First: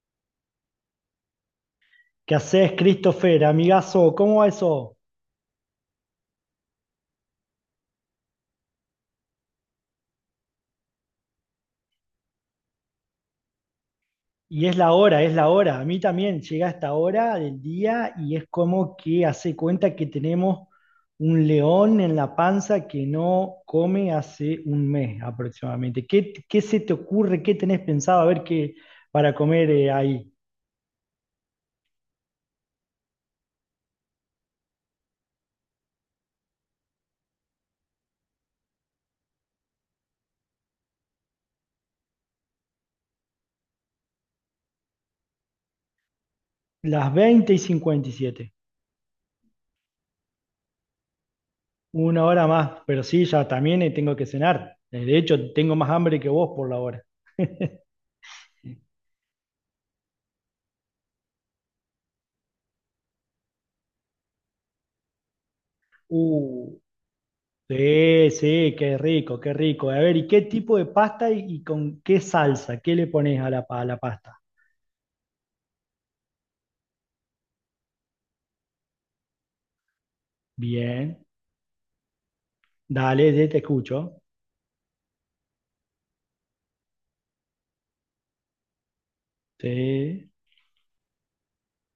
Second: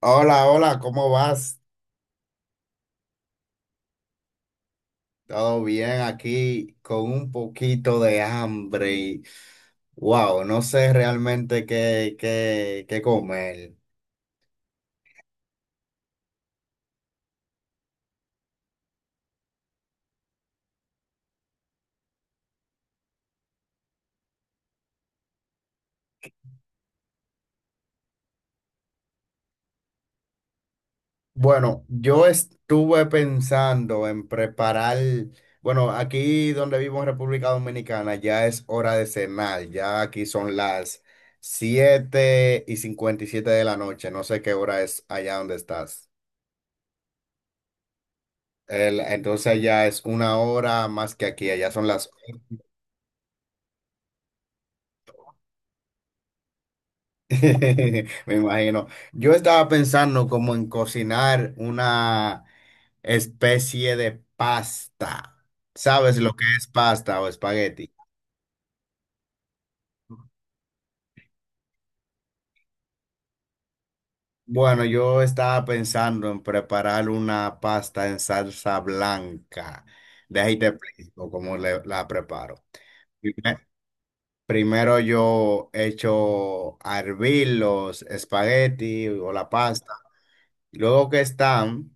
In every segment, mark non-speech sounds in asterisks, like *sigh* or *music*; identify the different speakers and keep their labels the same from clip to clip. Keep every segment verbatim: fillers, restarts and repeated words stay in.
Speaker 1: Hola, hola, ¿cómo vas?
Speaker 2: ¿Qué haces, Christopher? Amigazo, ¿cómo va eso?
Speaker 1: Todo bien aquí con un poquito de hambre y wow, no sé realmente qué, qué, qué comer.
Speaker 2: Y es la hora, es la hora. A mí también llega esta hora del día y es como que hace cuenta que tenemos un león en la panza que no come hace un mes aproximadamente. ¿Qué, qué se te ocurre? ¿Qué tenés pensado? A ver qué para comer eh, ahí.
Speaker 1: Bueno, yo estuve pensando en preparar, bueno, aquí donde vivo en República Dominicana ya es hora de cenar, ya aquí son las siete y cincuenta y siete de la noche, no sé qué hora es allá donde estás.
Speaker 2: Las veinte y cincuenta y siete.
Speaker 1: El- entonces ya es una hora más que aquí, allá son las
Speaker 2: Una hora más, pero sí, ya también eh, tengo que cenar. Eh, De hecho, tengo más hambre que vos por la hora. *laughs*
Speaker 1: *laughs* Me imagino. Yo estaba pensando como en cocinar una especie de pasta. ¿Sabes lo que es
Speaker 2: Uh,
Speaker 1: pasta o espagueti?
Speaker 2: Sí, sí, qué rico, qué rico. A ver, ¿y qué tipo de pasta y, y con qué salsa? ¿Qué le pones a la, pa- a la pasta?
Speaker 1: Bueno, yo estaba pensando en preparar una pasta en salsa blanca. De ahí te
Speaker 2: Bien,
Speaker 1: explico cómo le- la preparo.
Speaker 2: dale, ya te
Speaker 1: Primer-
Speaker 2: escucho.
Speaker 1: Primero yo echo a hervir los espagueti o la pasta.
Speaker 2: Sí,
Speaker 1: Luego que están...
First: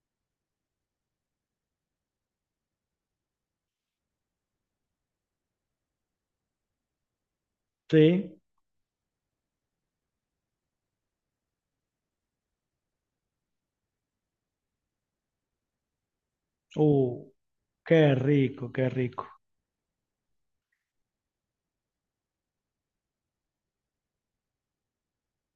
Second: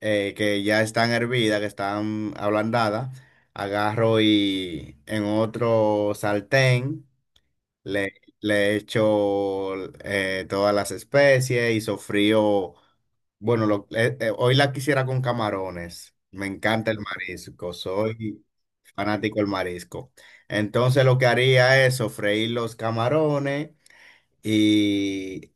Speaker 1: eh, que ya están hervidas, que están ablandadas, agarro y en otro sartén le,
Speaker 2: sí.
Speaker 1: le echo eh, todas las especies y sofrío. Bueno, lo- eh, eh, hoy la quisiera con camarones. Me encanta el
Speaker 2: Uh,
Speaker 1: marisco,
Speaker 2: Qué
Speaker 1: soy
Speaker 2: rico, qué rico.
Speaker 1: fanático del marisco. Entonces lo que haría es sofreír los camarones y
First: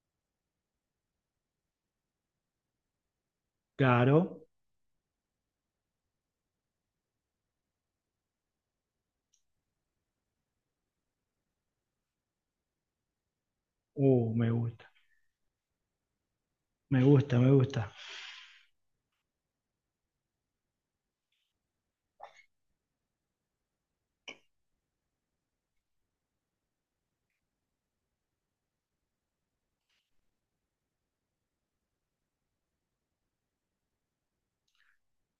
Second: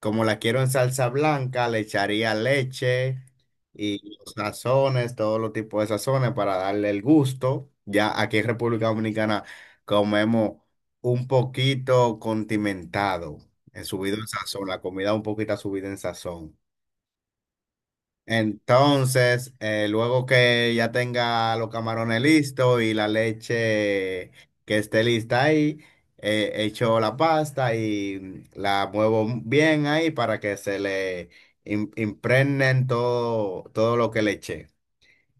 Speaker 1: como la quiero en salsa blanca, le echaría leche y los
Speaker 2: Claro.
Speaker 1: sazones, todos los tipos de sazones para darle el gusto. Ya aquí en República Dominicana comemos un poquito condimentado, en subido en
Speaker 2: Uh, me
Speaker 1: sazón, la
Speaker 2: gusta,
Speaker 1: comida un poquito subida en sazón.
Speaker 2: me gusta, me gusta.
Speaker 1: Entonces, eh, luego que ya tenga los camarones listos y la leche que esté lista ahí, eh, echo la pasta y la muevo bien ahí para que se le im- impregnen todo, todo lo que le eché.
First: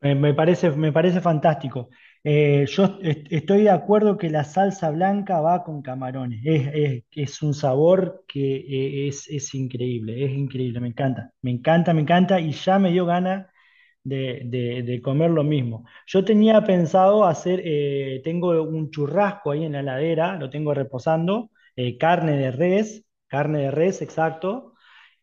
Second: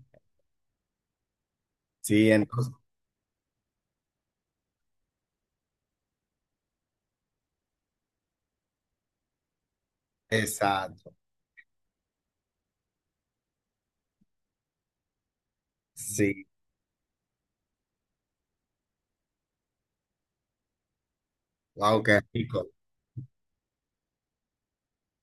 Speaker 2: Me, me parece, me parece fantástico.
Speaker 1: Sí,
Speaker 2: Eh,
Speaker 1: entonces,
Speaker 2: yo est- estoy de acuerdo que la salsa blanca va con camarones. Es, es- es un sabor que eh, es, es increíble, es increíble, me
Speaker 1: exacto.
Speaker 2: encanta, me encanta, me encanta y ya me dio ganas de, de- de comer lo mismo. Yo
Speaker 1: Sí,
Speaker 2: tenía pensado hacer, eh, tengo un churrasco ahí en la heladera, lo tengo reposando, eh,
Speaker 1: wow, qué
Speaker 2: carne de
Speaker 1: rico.
Speaker 2: res, carne de res, exacto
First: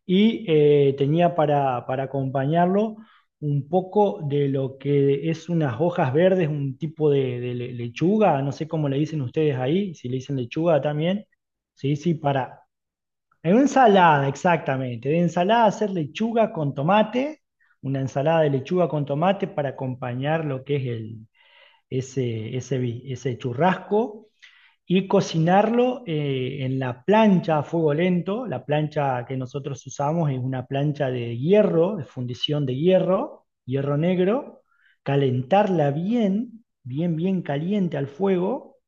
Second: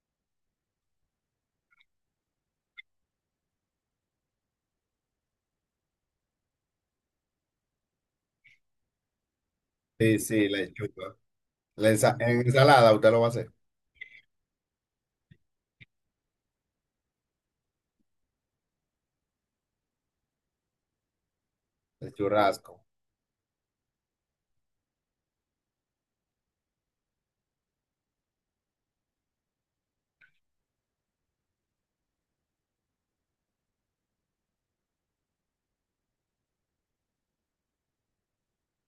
Speaker 2: y eh, tenía para, para acompañarlo un poco de lo que es unas hojas verdes, un tipo de, de le- lechuga, no sé cómo le dicen ustedes ahí, si le
Speaker 1: Sí,
Speaker 2: dicen
Speaker 1: sí,
Speaker 2: lechuga
Speaker 1: lechuga.
Speaker 2: también.
Speaker 1: La
Speaker 2: Sí, sí,
Speaker 1: ensa- en
Speaker 2: para.
Speaker 1: ensalada usted lo va a hacer,
Speaker 2: En una ensalada, exactamente. De ensalada hacer lechuga con tomate, una ensalada de lechuga con tomate para acompañar lo que es el,
Speaker 1: el
Speaker 2: ese, ese,
Speaker 1: churrasco.
Speaker 2: vi- ese churrasco y cocinarlo eh, en la plancha a fuego lento. La plancha que nosotros usamos es una plancha de hierro, de fundición de hierro, hierro negro, calentarla bien, bien, bien caliente al fuego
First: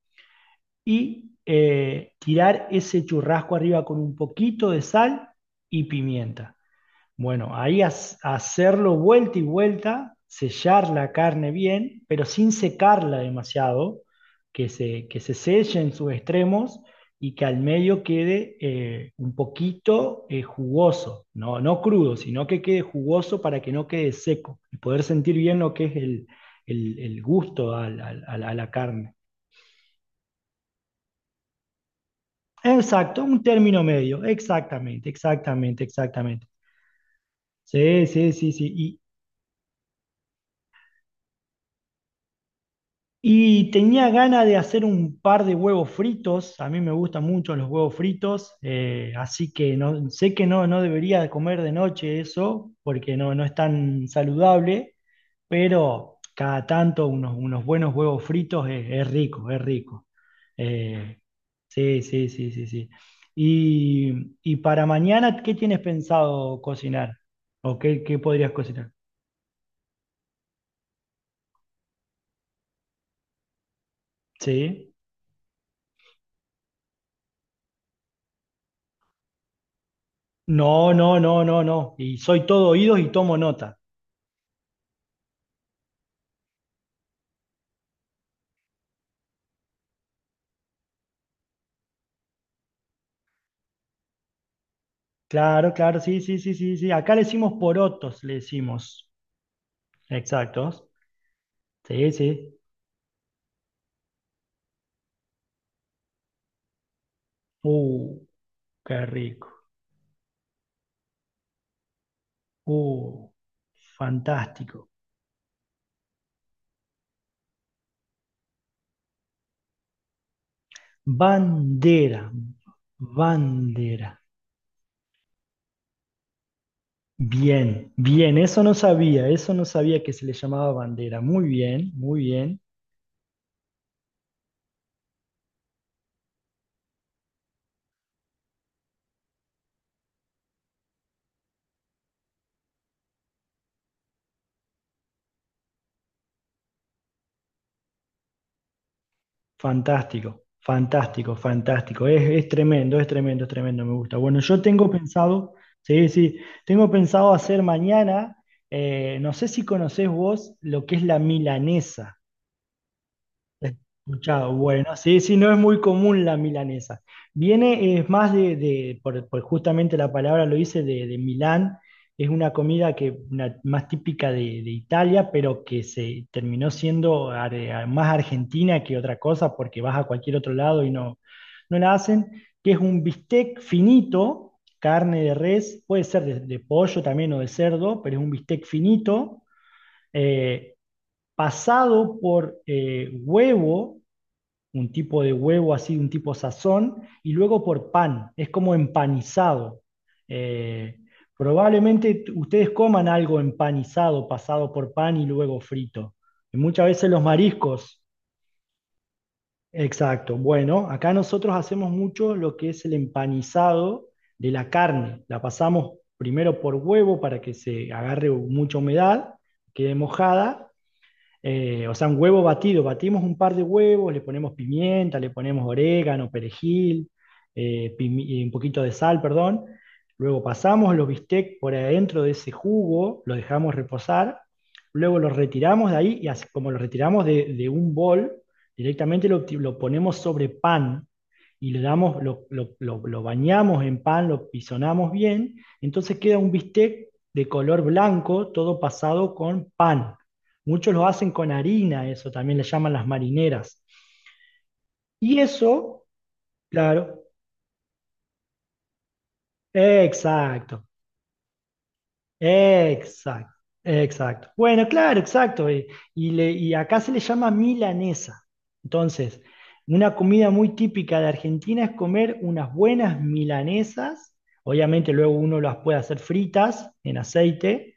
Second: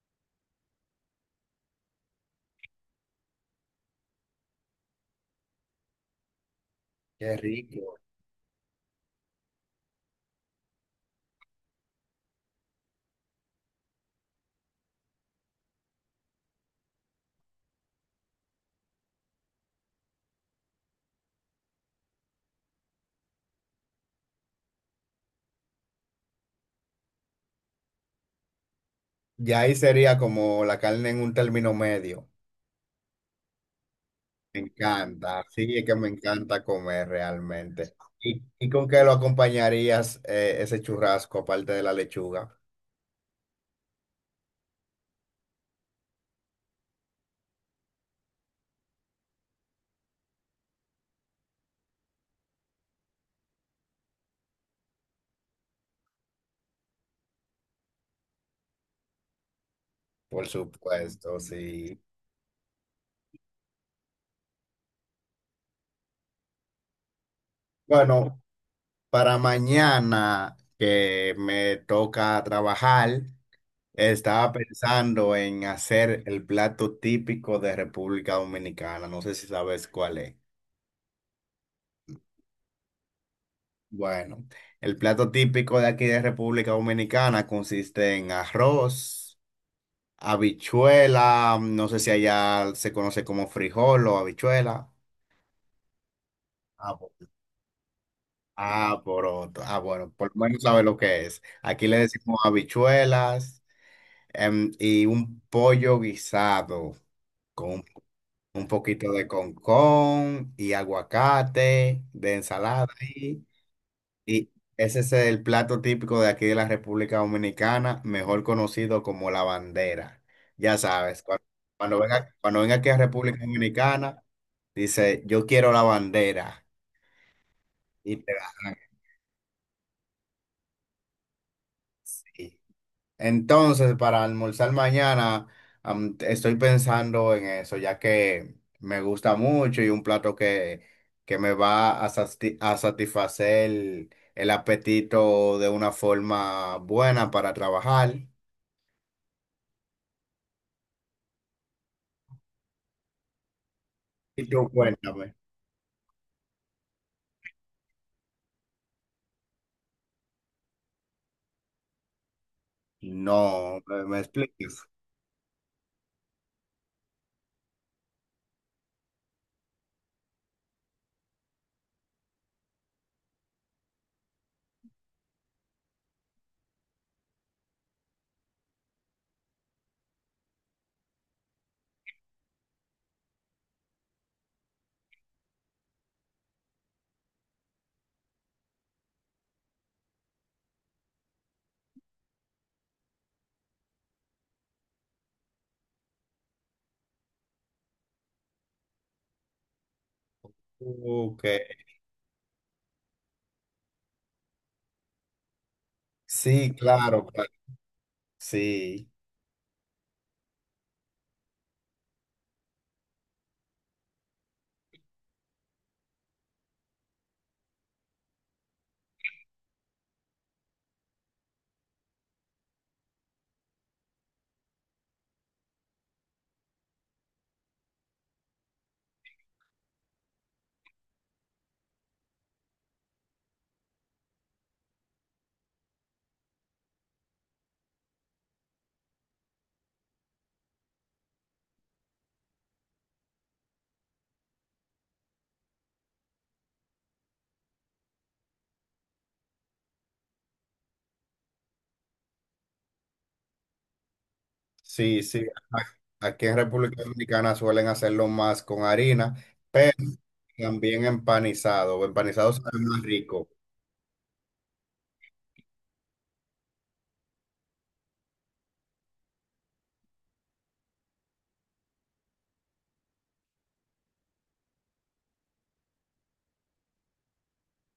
Speaker 2: y eh, tirar ese churrasco arriba con un poquito de sal y pimienta.
Speaker 1: Qué
Speaker 2: Bueno, ahí
Speaker 1: rico.
Speaker 2: has- hacerlo vuelta y vuelta, sellar la carne bien, pero sin secarla demasiado, que se, que se selle en sus extremos y que al medio quede eh, un poquito eh, jugoso, no, no crudo, sino que quede jugoso para que no quede seco y poder sentir bien lo que es el, el- el gusto al- al- al- a la carne.
Speaker 1: Y ahí sería como la carne en un término medio.
Speaker 2: Exacto, un término medio,
Speaker 1: Me
Speaker 2: exactamente,
Speaker 1: encanta, sí,
Speaker 2: exactamente,
Speaker 1: es que me
Speaker 2: exactamente.
Speaker 1: encanta comer realmente.
Speaker 2: Sí, sí,
Speaker 1: Y,
Speaker 2: sí,
Speaker 1: ¿y con
Speaker 2: sí.
Speaker 1: qué lo acompañarías eh, ese churrasco aparte de la lechuga?
Speaker 2: Y tenía ganas de hacer un par de huevos fritos. A mí me gustan mucho los huevos fritos, eh, así que no, sé que no, no debería comer de noche eso, porque no, no es tan saludable, pero cada tanto unos, unos buenos huevos fritos es, es rico, es rico.
Speaker 1: Por
Speaker 2: Eh,
Speaker 1: supuesto, sí.
Speaker 2: sí, sí, sí, sí, sí. Y, y para mañana, ¿qué tienes pensado cocinar? ¿O qué, qué
Speaker 1: Bueno,
Speaker 2: podrías cocinar?
Speaker 1: para mañana que me toca trabajar, estaba
Speaker 2: Sí.
Speaker 1: pensando en hacer el plato típico de República Dominicana. No sé si sabes cuál es.
Speaker 2: No, no, no, no, no. Y soy todo oídos y tomo nota.
Speaker 1: Bueno, el plato típico de aquí de República Dominicana consiste en arroz. Habichuela, mm, no sé si allá se conoce como frijol o habichuela.
Speaker 2: Claro, claro, sí, sí, sí, sí, sí.
Speaker 1: Ah, po-
Speaker 2: Acá le decimos porotos, le
Speaker 1: ah,
Speaker 2: decimos.
Speaker 1: poroto. Ah, bueno, por lo menos
Speaker 2: Exactos.
Speaker 1: sabe lo que es. Aquí le
Speaker 2: Sí,
Speaker 1: decimos
Speaker 2: sí.
Speaker 1: habichuelas, em, y un pollo guisado con
Speaker 2: Uh,
Speaker 1: un
Speaker 2: Qué
Speaker 1: poquito de
Speaker 2: rico.
Speaker 1: concón y aguacate de ensalada
Speaker 2: Uh,
Speaker 1: ahí. Y
Speaker 2: Fantástico.
Speaker 1: ese es el plato típico de aquí de la República Dominicana, mejor conocido como la bandera. Ya sabes, cuando, cuando
Speaker 2: Bandera,
Speaker 1: venga, cuando venga aquí a República
Speaker 2: bandera.
Speaker 1: Dominicana, dice, yo quiero la bandera
Speaker 2: Bien,
Speaker 1: y te
Speaker 2: bien,
Speaker 1: la
Speaker 2: eso no
Speaker 1: dan
Speaker 2: sabía, eso no sabía que se le llamaba bandera. Muy bien, muy
Speaker 1: aquí.
Speaker 2: bien.
Speaker 1: Entonces, para almorzar mañana, am, estoy pensando en eso, ya que me gusta mucho y un plato que, que me va a, sasti- a satisfacer el apetito de una forma buena para trabajar.
Speaker 2: Fantástico, fantástico, fantástico. Es, es tremendo, es tremendo, es tremendo, me gusta. Bueno,
Speaker 1: Y
Speaker 2: yo
Speaker 1: tú
Speaker 2: tengo
Speaker 1: cuéntame.
Speaker 2: pensado, sí, sí, tengo pensado hacer mañana, eh, no sé si conocés vos lo que es la milanesa. La he
Speaker 1: No, me, me
Speaker 2: escuchado,
Speaker 1: expliques.
Speaker 2: bueno, sí, sí, no es muy común la milanesa. Viene, es más de, de- por, por justamente la palabra lo dice, de, de Milán. Es una comida que una- más típica de, de Italia, pero que se terminó siendo ar- eh, más argentina que otra cosa, porque vas a cualquier otro lado y no, no la hacen, que es un bistec finito, carne de res, puede ser de, de pollo también o de cerdo, pero es un bistec finito, eh, pasado por eh, huevo, un tipo de huevo así, un tipo sazón, y luego por pan, es como empanizado. Eh,
Speaker 1: Ok.
Speaker 2: Probablemente ustedes coman algo empanizado, pasado por pan y luego frito. Y
Speaker 1: Sí,
Speaker 2: muchas veces los
Speaker 1: claro, claro.
Speaker 2: mariscos,
Speaker 1: Sí,
Speaker 2: exacto. Bueno, acá nosotros hacemos mucho lo que es el empanizado de la carne. La pasamos primero por huevo para que se agarre mucha humedad, quede mojada, eh, o sea, un huevo batido, batimos un par de huevos, le ponemos pimienta, le ponemos orégano, perejil, eh, pimi- y un poquito de sal, perdón. Luego pasamos los bistecs por adentro de ese jugo, lo dejamos reposar, luego los retiramos de ahí y así como lo retiramos de, de un bol, directamente lo, ti- lo ponemos sobre pan y le damos, lo, lo- lo- lo bañamos en pan, lo pisonamos bien, entonces queda un bistec de color blanco, todo pasado con pan. Muchos lo hacen con harina, eso también le llaman las marineras.
Speaker 1: sí,
Speaker 2: Y
Speaker 1: sí. A-
Speaker 2: eso,
Speaker 1: Aquí en República
Speaker 2: claro,
Speaker 1: Dominicana suelen hacerlo más con harina,
Speaker 2: exacto.
Speaker 1: también empanizado. Empanizado sabe más rico.
Speaker 2: Exacto, exacto. Bueno, claro, exacto. eh, Y, le- y acá se le llama milanesa. Entonces, una comida muy típica de Argentina es comer unas buenas milanesas. Obviamente luego uno las puede hacer fritas en aceite.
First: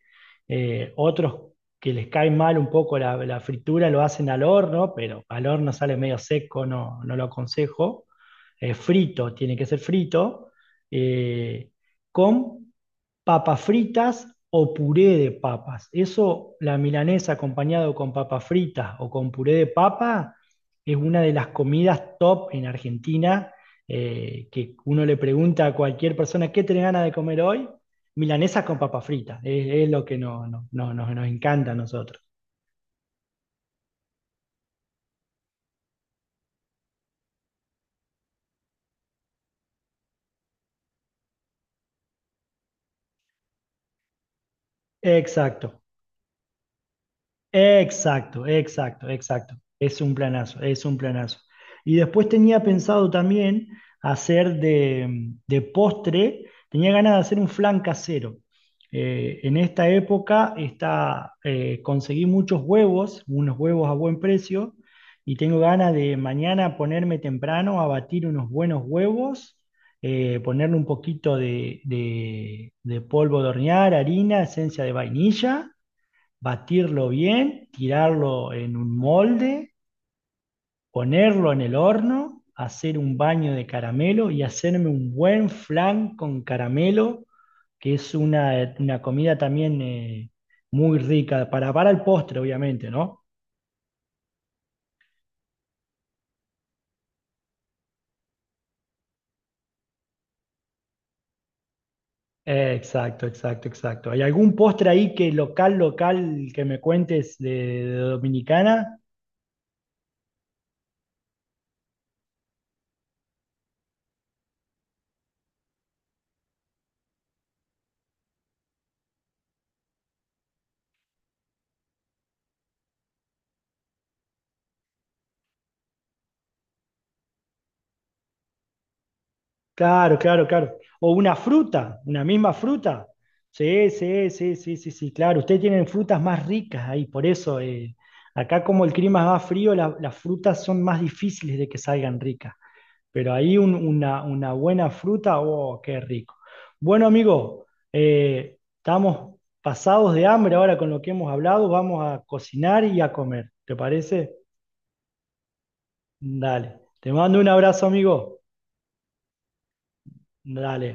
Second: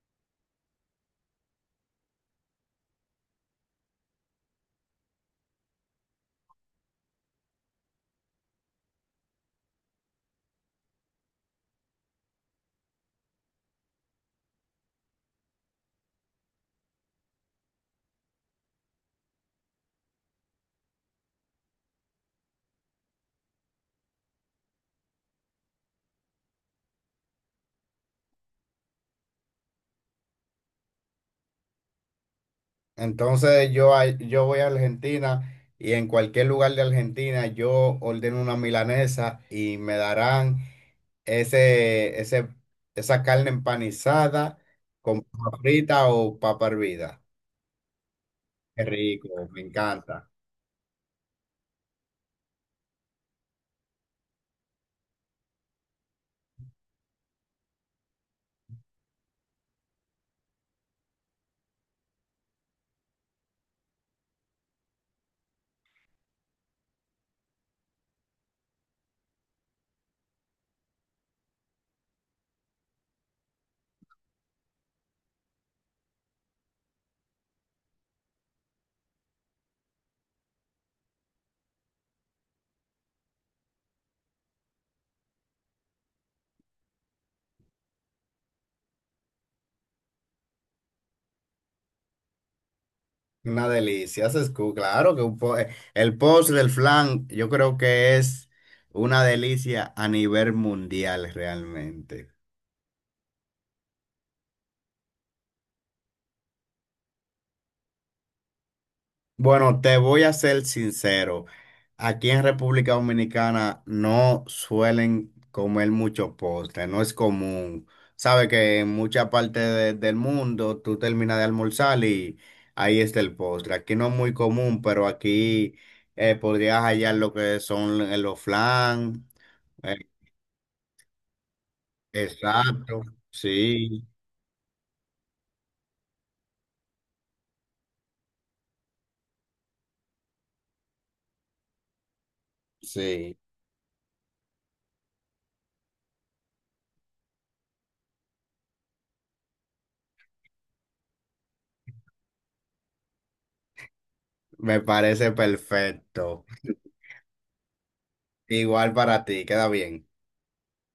Speaker 2: eh, otros que les cae mal un poco la, la fritura lo hacen al horno, pero al horno sale medio seco, no, no lo aconsejo. Eh, frito, tiene que ser frito. eh, con papas fritas o puré de papas. Eso, la milanesa acompañado con papas fritas o con puré de papa, es una de las comidas top en Argentina, eh, que uno le pregunta a cualquier persona, ¿qué tiene ganas de comer hoy? Milanesa con papas fritas, es, es lo que no- no- no- nos nos encanta a nosotros.
Speaker 1: Entonces yo, a- yo voy a Argentina y en cualquier lugar de Argentina yo ordeno una milanesa y me darán ese, ese, esa carne empanizada con papa
Speaker 2: Exacto.
Speaker 1: frita o papa hervida.
Speaker 2: Exacto,
Speaker 1: Qué
Speaker 2: exacto,
Speaker 1: rico,
Speaker 2: exacto.
Speaker 1: me
Speaker 2: Es un
Speaker 1: encanta.
Speaker 2: planazo, es un planazo. Y después tenía pensado también hacer de, de postre, tenía ganas de hacer un flan casero. Eh, en esta época está, eh, conseguí muchos huevos, unos huevos a buen precio, y tengo ganas de mañana ponerme temprano a batir unos buenos huevos, eh, ponerle un poquito de, de de polvo de hornear, harina, esencia de vainilla, batirlo bien, tirarlo en un molde, ponerlo en el horno, hacer un baño de caramelo y hacerme un buen flan con caramelo, que es una, una comida también eh, muy rica, para, para el postre, obviamente, ¿no?
Speaker 1: Una delicia. Haces cu- Claro que un po- eh, el post del flan yo creo que es una delicia a nivel mundial realmente.
Speaker 2: Eh, Exacto, exacto, exacto. ¿Hay algún postre ahí que local, local, que me cuentes de, de Dominicana?
Speaker 1: Bueno, te voy a ser sincero. Aquí en República Dominicana no suelen comer mucho postre, no es común. Sabe que en mucha parte de- del mundo tú terminas de almorzar y ahí está el postre. Aquí no es muy común, pero aquí eh, podrías hallar lo que son eh, los flan. eh,
Speaker 2: Claro, claro, claro. O una fruta, una misma
Speaker 1: exacto,
Speaker 2: fruta. Sí,
Speaker 1: sí,
Speaker 2: sí, sí, sí, sí, sí, claro. Ustedes tienen frutas más ricas ahí, por eso eh, acá como el clima es más frío, la- las frutas son más difíciles de que salgan ricas. Pero
Speaker 1: sí,
Speaker 2: ahí un- una, una buena fruta, oh, qué rico. Bueno, amigo, eh, estamos pasados de hambre ahora con lo que hemos hablado. Vamos a cocinar y a comer. ¿Te parece?
Speaker 1: me parece perfecto.
Speaker 2: Dale. Te mando un abrazo, amigo.
Speaker 1: Igual para ti, queda bien.
Speaker 2: Dale.